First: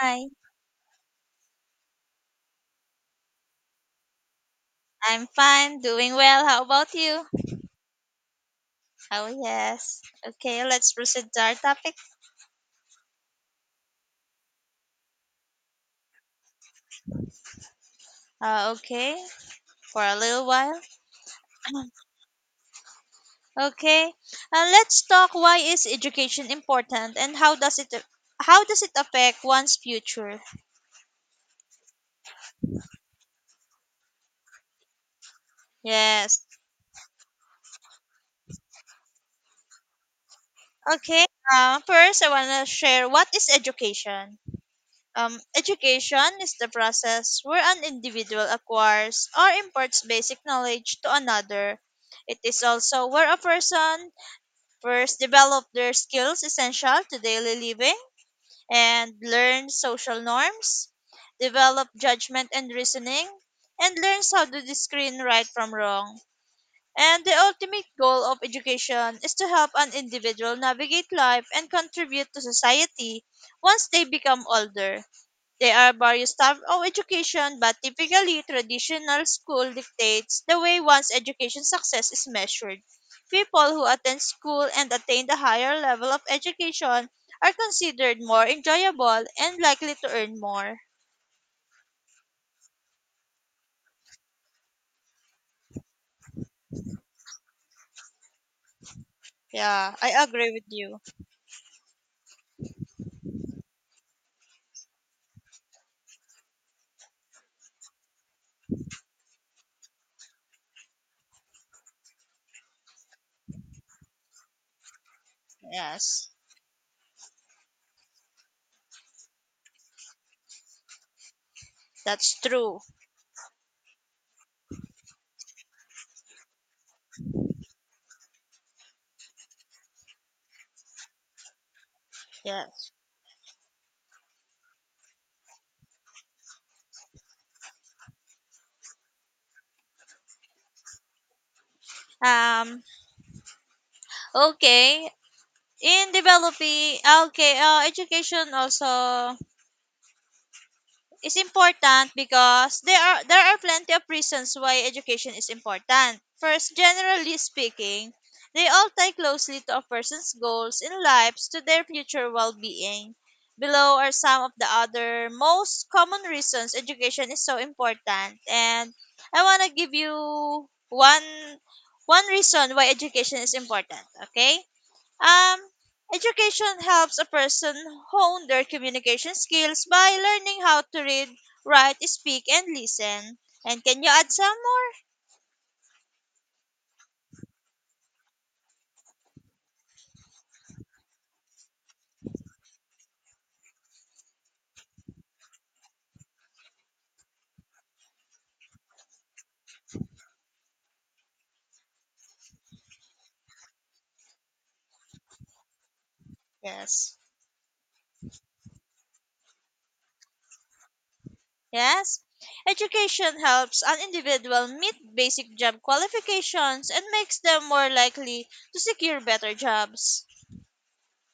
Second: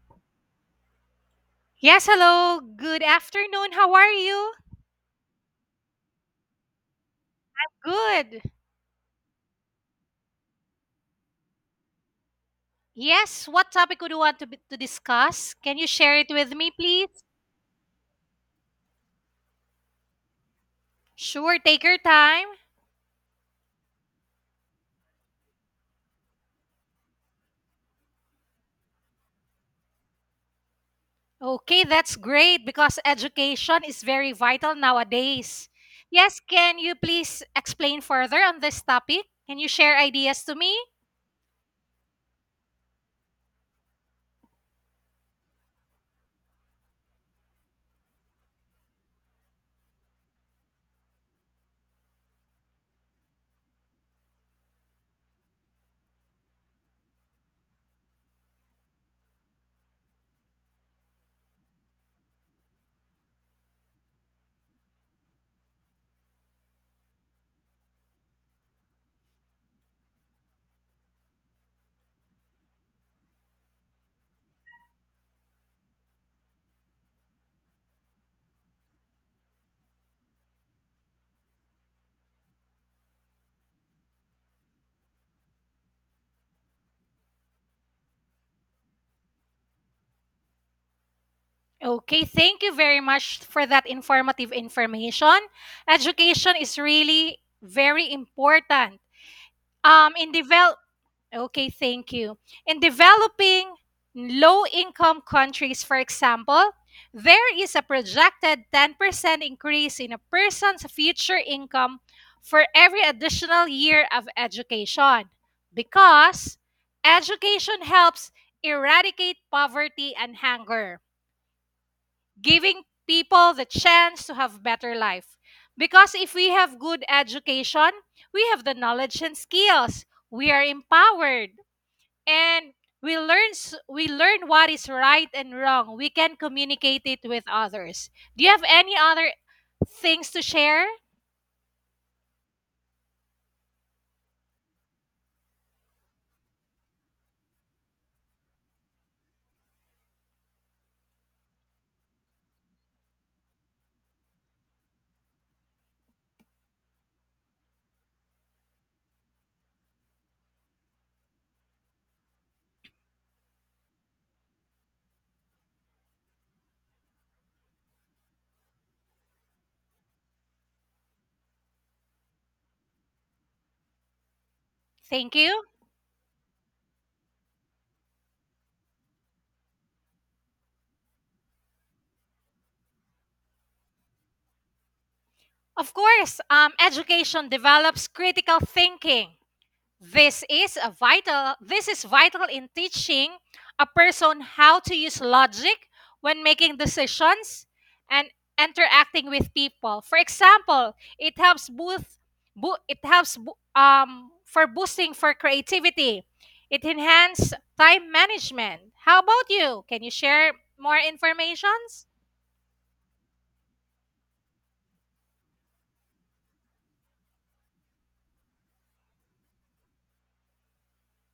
Hi. Yes, hello. Good afternoon. How are you? I'm fine, doing well. How about you? Good. Oh, yes. Okay, let's proceed to our topic. Yes, what topic would you want to discuss? Can you share it with me, please? Okay, for a little while. Sure, take your time. Okay, let's talk why is education important and how does it affect one's future? Okay, that's great because education is very vital nowadays. Yes, Yes. can you please explain further on this topic? Can you share ideas to me? Okay. First, I wanna share what is education. Education is the process where an individual acquires or imparts basic knowledge to another. It is also where a person first develop their skills essential to daily living and learn social norms, develop judgment and reasoning, and learns how to discern right from wrong. And the ultimate goal of education is to help an individual navigate life and contribute to society once they become older. There are various types of education, but typically traditional school dictates the way one's education success is measured. People who attend school and attain the higher level of education are considered more enjoyable and likely to earn more. Okay, thank you very much for that informative information. Education is really very important. Yeah, I In agree with develop you. Okay, thank you. In developing low income countries, for example, there is a projected 10% increase in a person's future income for every additional year of education Yes, because education helps eradicate poverty and hunger, that's true. giving people the chance to have better life. Because if we have good education, we have the knowledge and skills. We are empowered and Yes. We learn what is right and wrong. We can communicate it with others. Do you have any other things to share? Um. Okay. In developing, okay. Education also is important because there are plenty of reasons why education is important. First, generally speaking, they all tie closely to a person's goals in lives to their future well-being. Below are some of the other most common reasons education is so important, and I want to give you one one reason why education is important. Okay, Thank um, you. education helps a person hone their communication skills by learning how to read, write, speak, and listen. And can you add some more? Of course, education develops critical thinking. This is vital in teaching a person how to use logic when making decisions and interacting with people. For example, it helps boost bo- it helps bo- for boosting for creativity. It Yes. enhances time management. How about you? Can you share more information? Yes. Education helps an individual meet basic job qualifications and makes them more likely to secure better jobs.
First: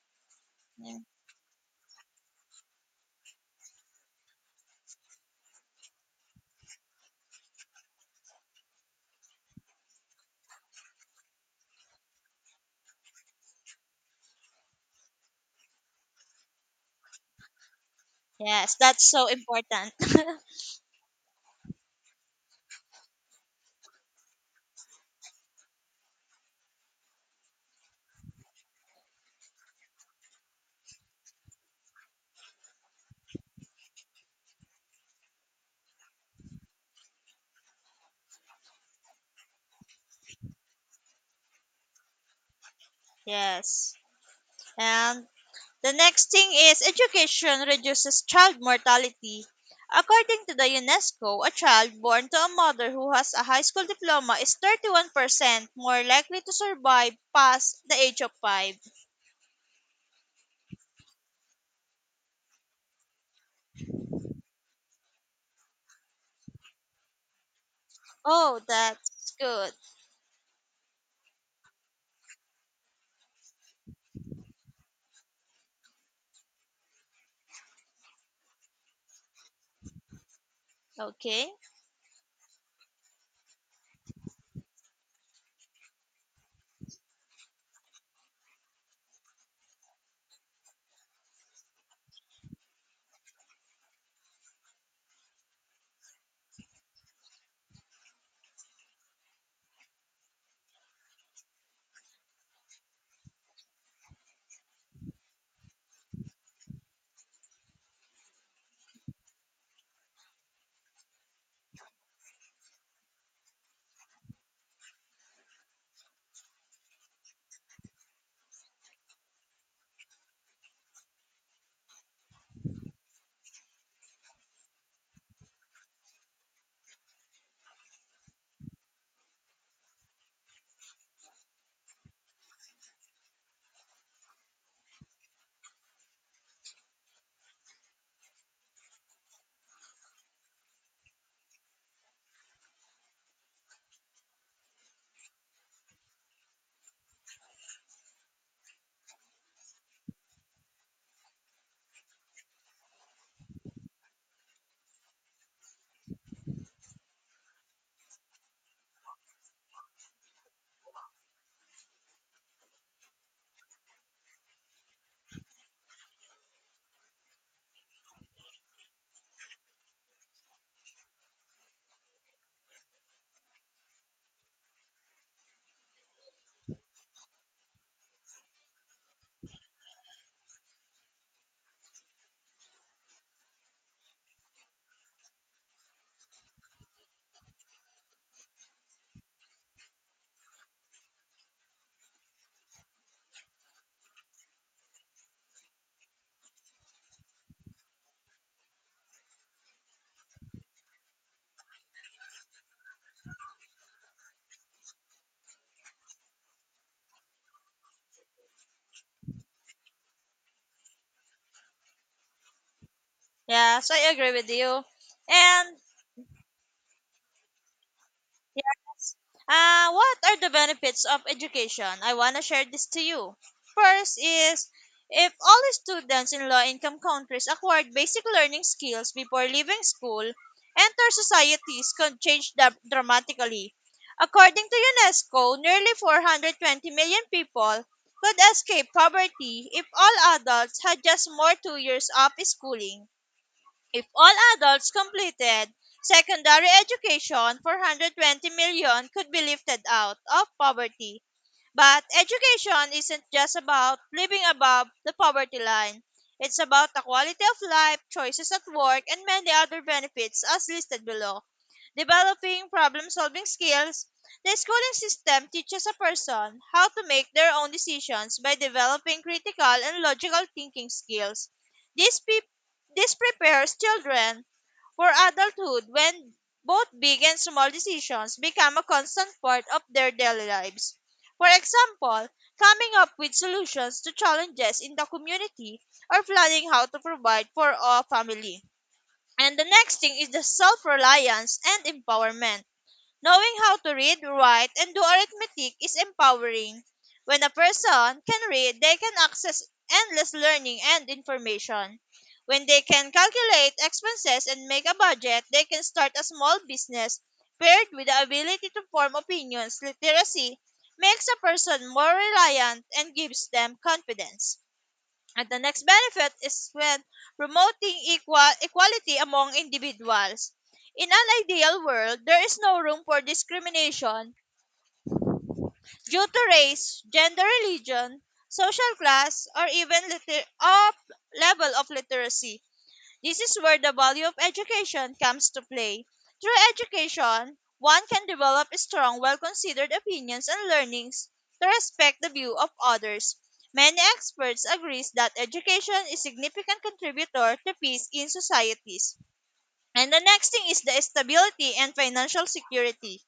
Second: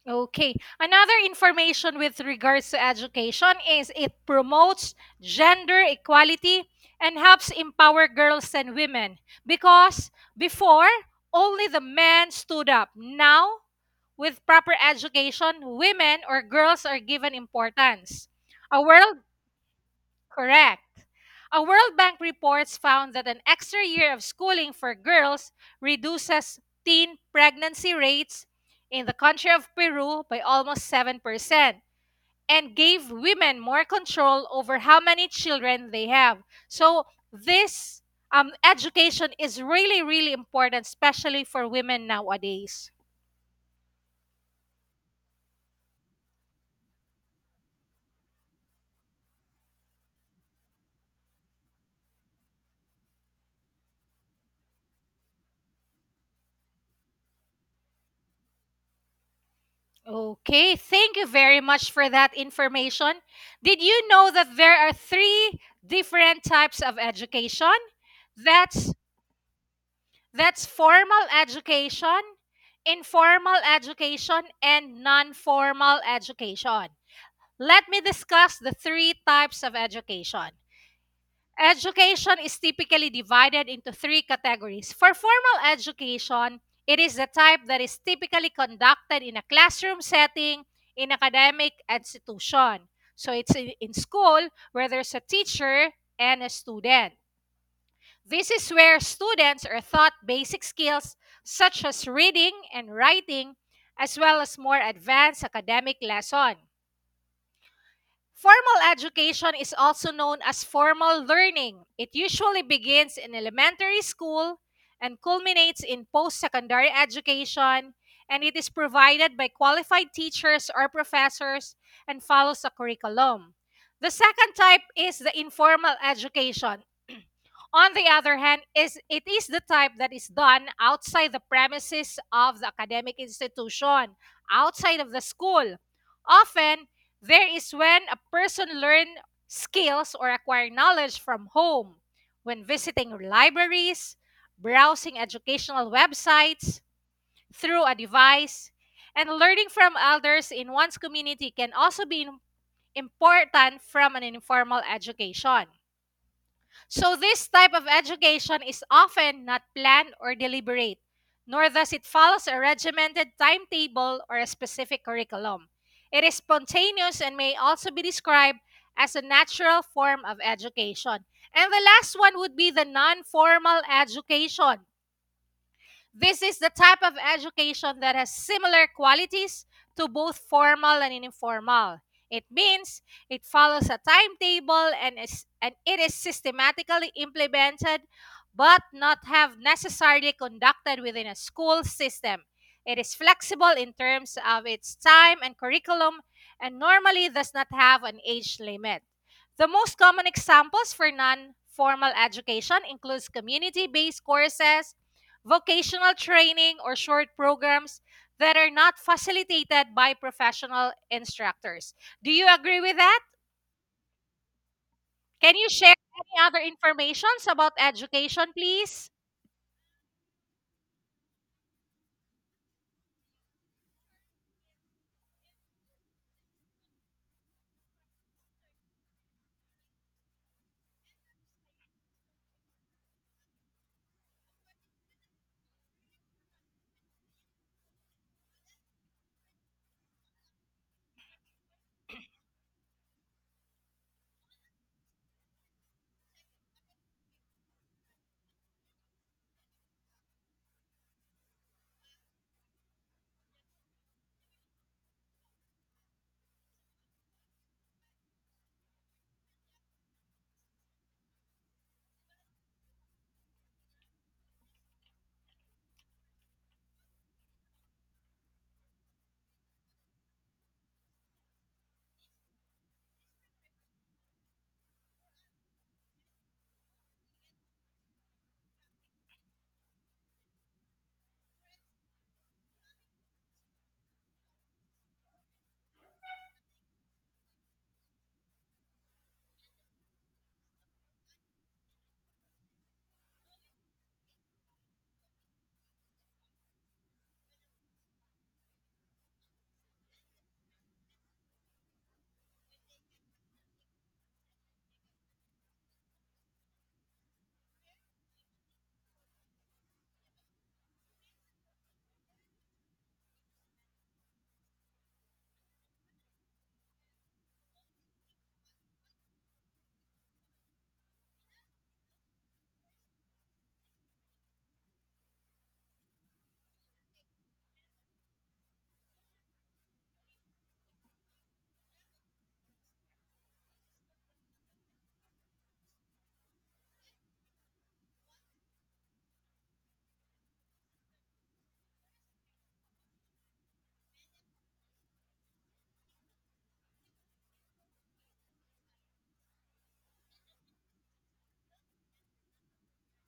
Okay. Yeah. Another information with regards to education is it promotes gender equality and helps empower girls and women because before only the men stood up. Now, with proper education, women or girls are given importance. Yes, A that's world so important. Correct. A World Bank reports found that an extra year of schooling for girls reduces teen pregnancy rates in the country of Peru by almost 7% and gave women more control over how many children they have. So, this education is really, really important, especially for women nowadays. Yes. And the next thing is education reduces child mortality. According to the UNESCO, a child born to a mother who has a high school diploma is 31% more likely to survive past the age of 5. Okay, thank you very much for that information. Did you know that there are three different types of education? Oh, That's that's good. that's formal education, informal education, and non-formal education. Let me discuss the three types of education. Okay. Education is typically divided into three categories. For formal education, it is the type that is typically conducted in a classroom setting in academic institution. So it's in school where there's a teacher and a student. This is where students are taught basic skills such as reading and writing, as well as more advanced academic lesson. Formal education is also known as formal learning. It usually begins in elementary school and culminates in post secondary education, and it is provided by qualified teachers or professors and follows a curriculum. The second type is the informal education. On the other hand, is it is the type that is done outside the premises of the academic institution, outside of the school. Often, there is when a person learn skills or acquire knowledge from home, when visiting libraries, browsing educational websites through a device, and learning from elders in one's community can also be important from an informal education. So, this type of education is often not planned or deliberate, nor does it follow a regimented timetable or a specific curriculum. It is spontaneous and may also be described as a natural form of education. And the last one would be the non formal education. This is the type of education that has similar qualities to both formal and informal. It means it follows a timetable and it is systematically implemented but not have necessarily conducted within a school system. It is flexible in terms of its time and curriculum and normally does not have an age limit. The most common examples for non-formal education includes community-based courses, vocational training, or short programs that are not facilitated by professional instructors. Do you agree with that? Yeah, so I agree with you. Can you And share any other informations about education, please? Yes. What are the benefits of education? I want to share this to you. First is if all students in low income countries acquired basic learning skills before leaving school, enter societies could change dramatically. According to UNESCO, nearly 420 million people could escape poverty if all adults had just more 2 years of schooling. If all adults completed secondary education, 420 million could be lifted out of poverty. But education isn't just about living above the poverty line. It's about the quality of life, choices at work, and many other benefits as listed below. Developing problem solving skills, the schooling system teaches a person how to make their own decisions by developing critical and logical thinking skills. This, pe- this prepares children for adulthood when both big and small decisions become a constant part of their daily lives. For example, coming up with solutions to challenges in the community or planning how to provide for a family. And the next thing is the self reliance and empowerment. Knowing how to read, write, and do arithmetic is empowering. When a person can read, they can access endless learning and information. When they can calculate expenses and make a budget, they can start a small business. Paired with the ability to form opinions, literacy makes a person more reliant and gives them confidence. And the next benefit is when promoting equality among individuals. In an ideal world, there is no room for discrimination due to race, gender, religion, social class, or even liter- of level of literacy. This is where the value of education comes to play. Through education, one can develop strong, well considered opinions and learnings to respect the view of others. Many experts agree that education is a significant contributor to peace in societies. And the next thing is the stability and financial security.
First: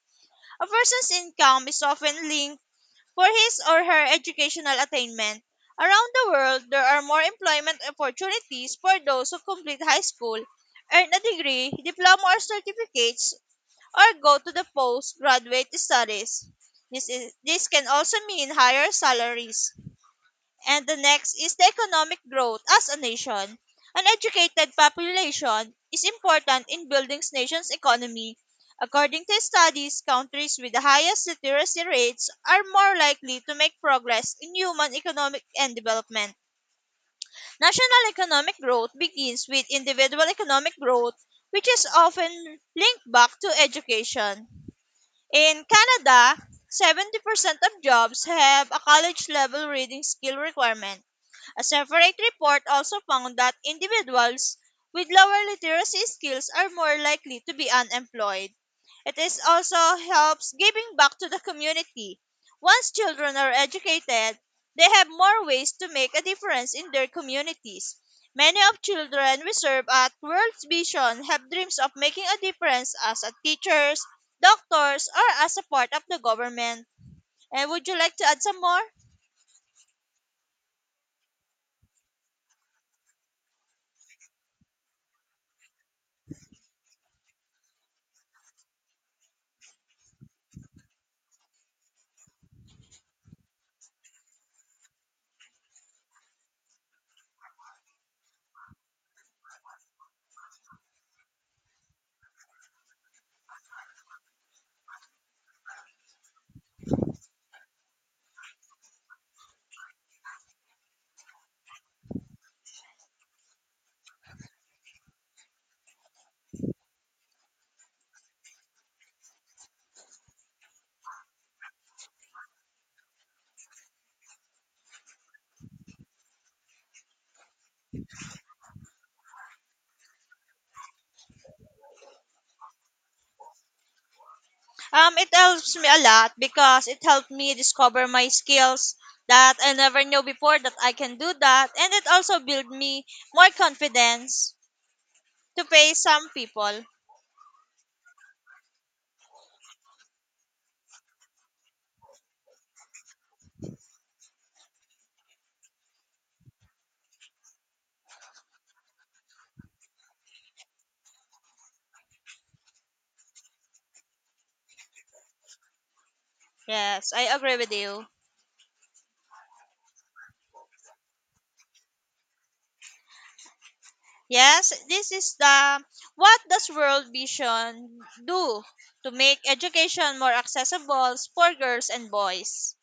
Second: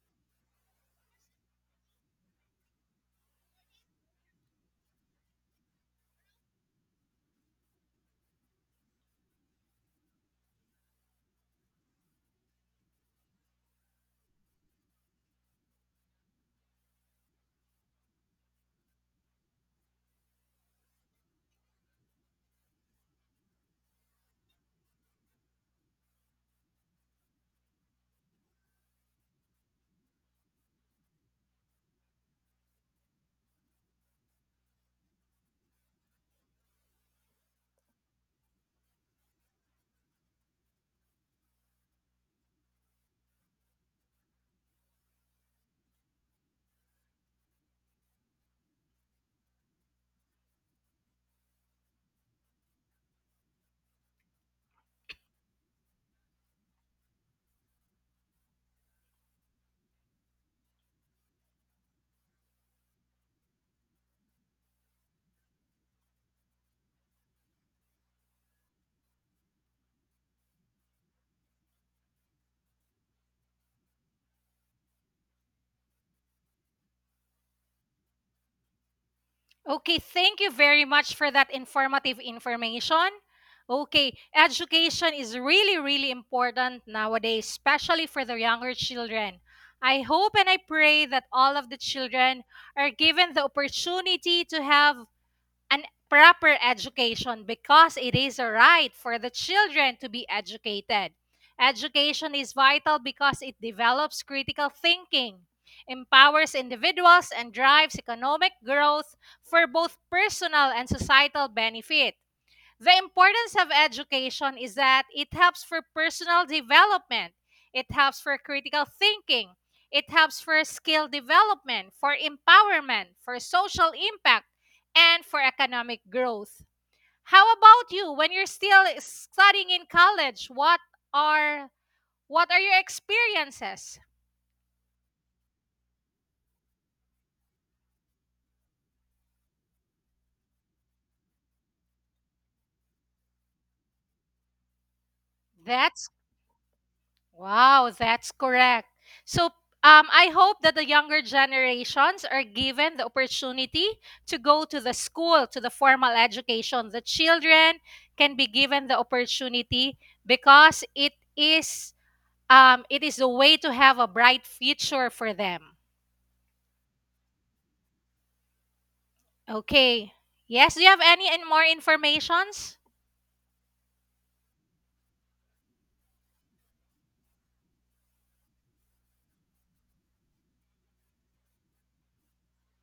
A person's income is often linked for his or her educational attainment. Around the world, there are more employment opportunities for those who complete high school, earn a degree, diploma or certificates, or go to the postgraduate studies. This can also mean higher salaries. And the next is the economic growth as a nation. An educated population is important in building nation's economy. According to studies, countries with the highest literacy rates are more likely to make progress in human economic and development. National economic growth begins with individual economic growth, which is often linked back to education. In Canada, 70% of jobs have a college level reading skill requirement. A separate report also found that individuals with lower literacy skills are more likely to be unemployed. It is also helps giving back to the community. Once children are educated, they have more ways to make a difference in their communities. Many of children we serve at World Vision have dreams of making a difference as a teachers, doctors, or as a part of the government. And would you like to add some more? Okay, thank you very much for that informative information. Okay, education is really, really important nowadays, especially for the younger children. I hope and I pray that all of the children are given the opportunity to have an proper education because it is a right for the children to be educated. Education is vital because it develops critical thinking, empowers individuals, and drives economic growth for both personal and societal benefit. The importance of education is that it helps for personal development, it helps for critical thinking, it helps for skill development, for empowerment, for social impact, and for economic growth. How about you when you're still studying in college? Are what are your experiences? It helps me a lot because it helped me discover my skills that I never knew before that I can do that, and it also built me more confidence to face That's some people. Wow, that's correct. So, I hope that the younger generations are given the opportunity to go to the school, to the formal education. The children can be given the opportunity because it is the way to have a bright future for them. Yes, I agree with you. Okay. Yes, do you have any and more informations? Yes, this is the what does World Vision do to make education more accessible for girls and boys?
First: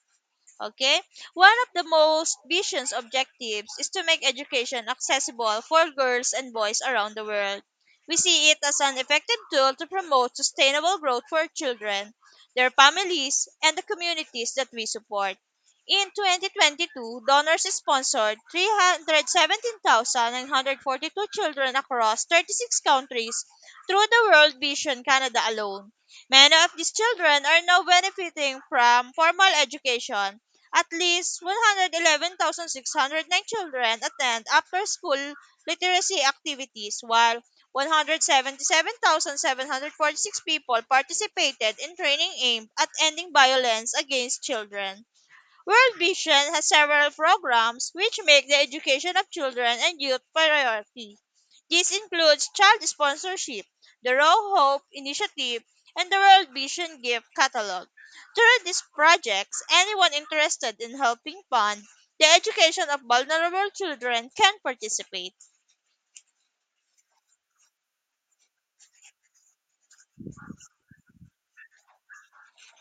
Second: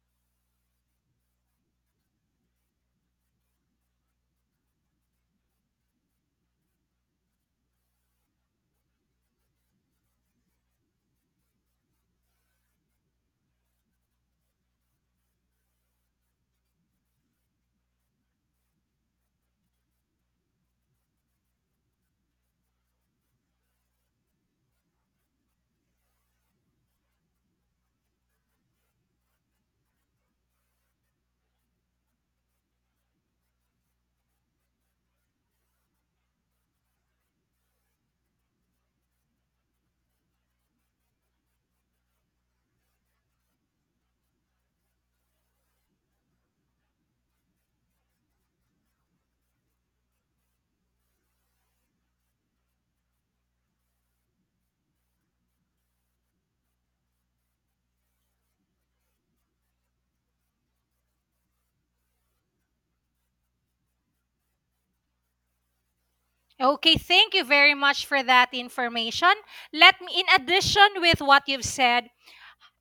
Okay? One of the most vision's objectives is to make education accessible for girls and boys around the world. We see it as an effective tool to promote sustainable growth for children, their families, and the communities that we support. In 2022, donors sponsored 317,942 children across 36 countries through the World Vision Canada alone. Many of these children are now benefiting from formal education at least 111,609 children attend after-school literacy activities, while 177,746 people participated in training aimed at ending violence against children. World Vision has several programs which make the education of children and youth priority. This includes child sponsorship, the Row Hope Initiative, and the World Vision Gift Catalog. Through these projects, anyone interested in helping fund the education of vulnerable children can participate. Okay, thank you very much for that information. Let me in addition with what you've said,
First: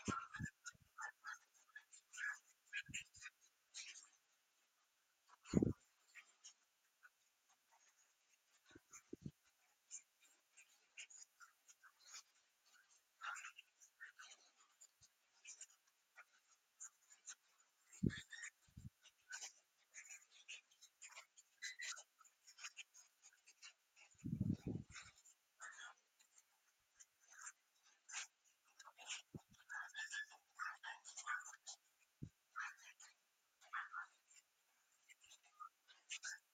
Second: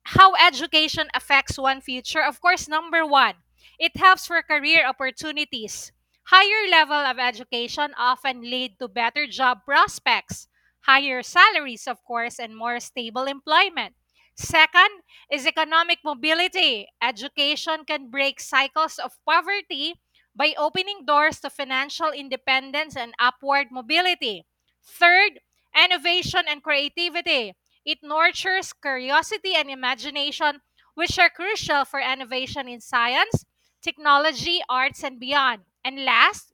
how education affects one future, of course, number one, it helps for career opportunities. Higher level of education often lead to better job prospects, higher salaries, of course, and more stable employment. Second is economic mobility. Education can break cycles of poverty by opening doors to financial independence and upward mobility. Third, innovation and creativity it nurtures curiosity and imagination, which are crucial for innovation in science, technology, arts, and beyond. And last,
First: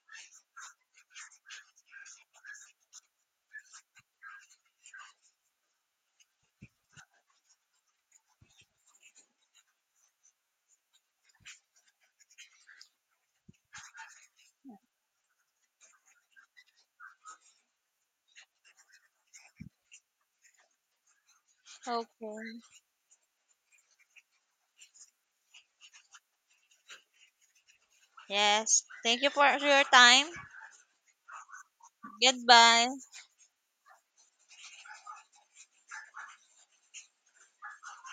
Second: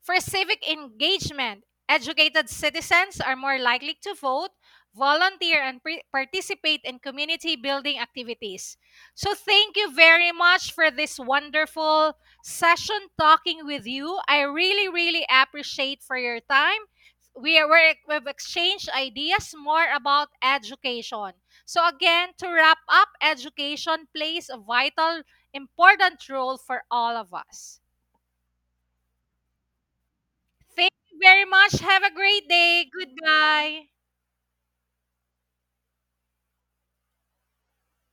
for civic engagement, educated citizens are more likely to vote, volunteer, and participate in community building activities. So, thank you very much for this wonderful session talking with you. I really, really appreciate for your time. We've exchanged ideas more about education. So again, to Okay. wrap up, education plays a vital, important role for all of us. Yes, thank you for your time. Thank you very much. Have a great day. Goodbye. Goodbye.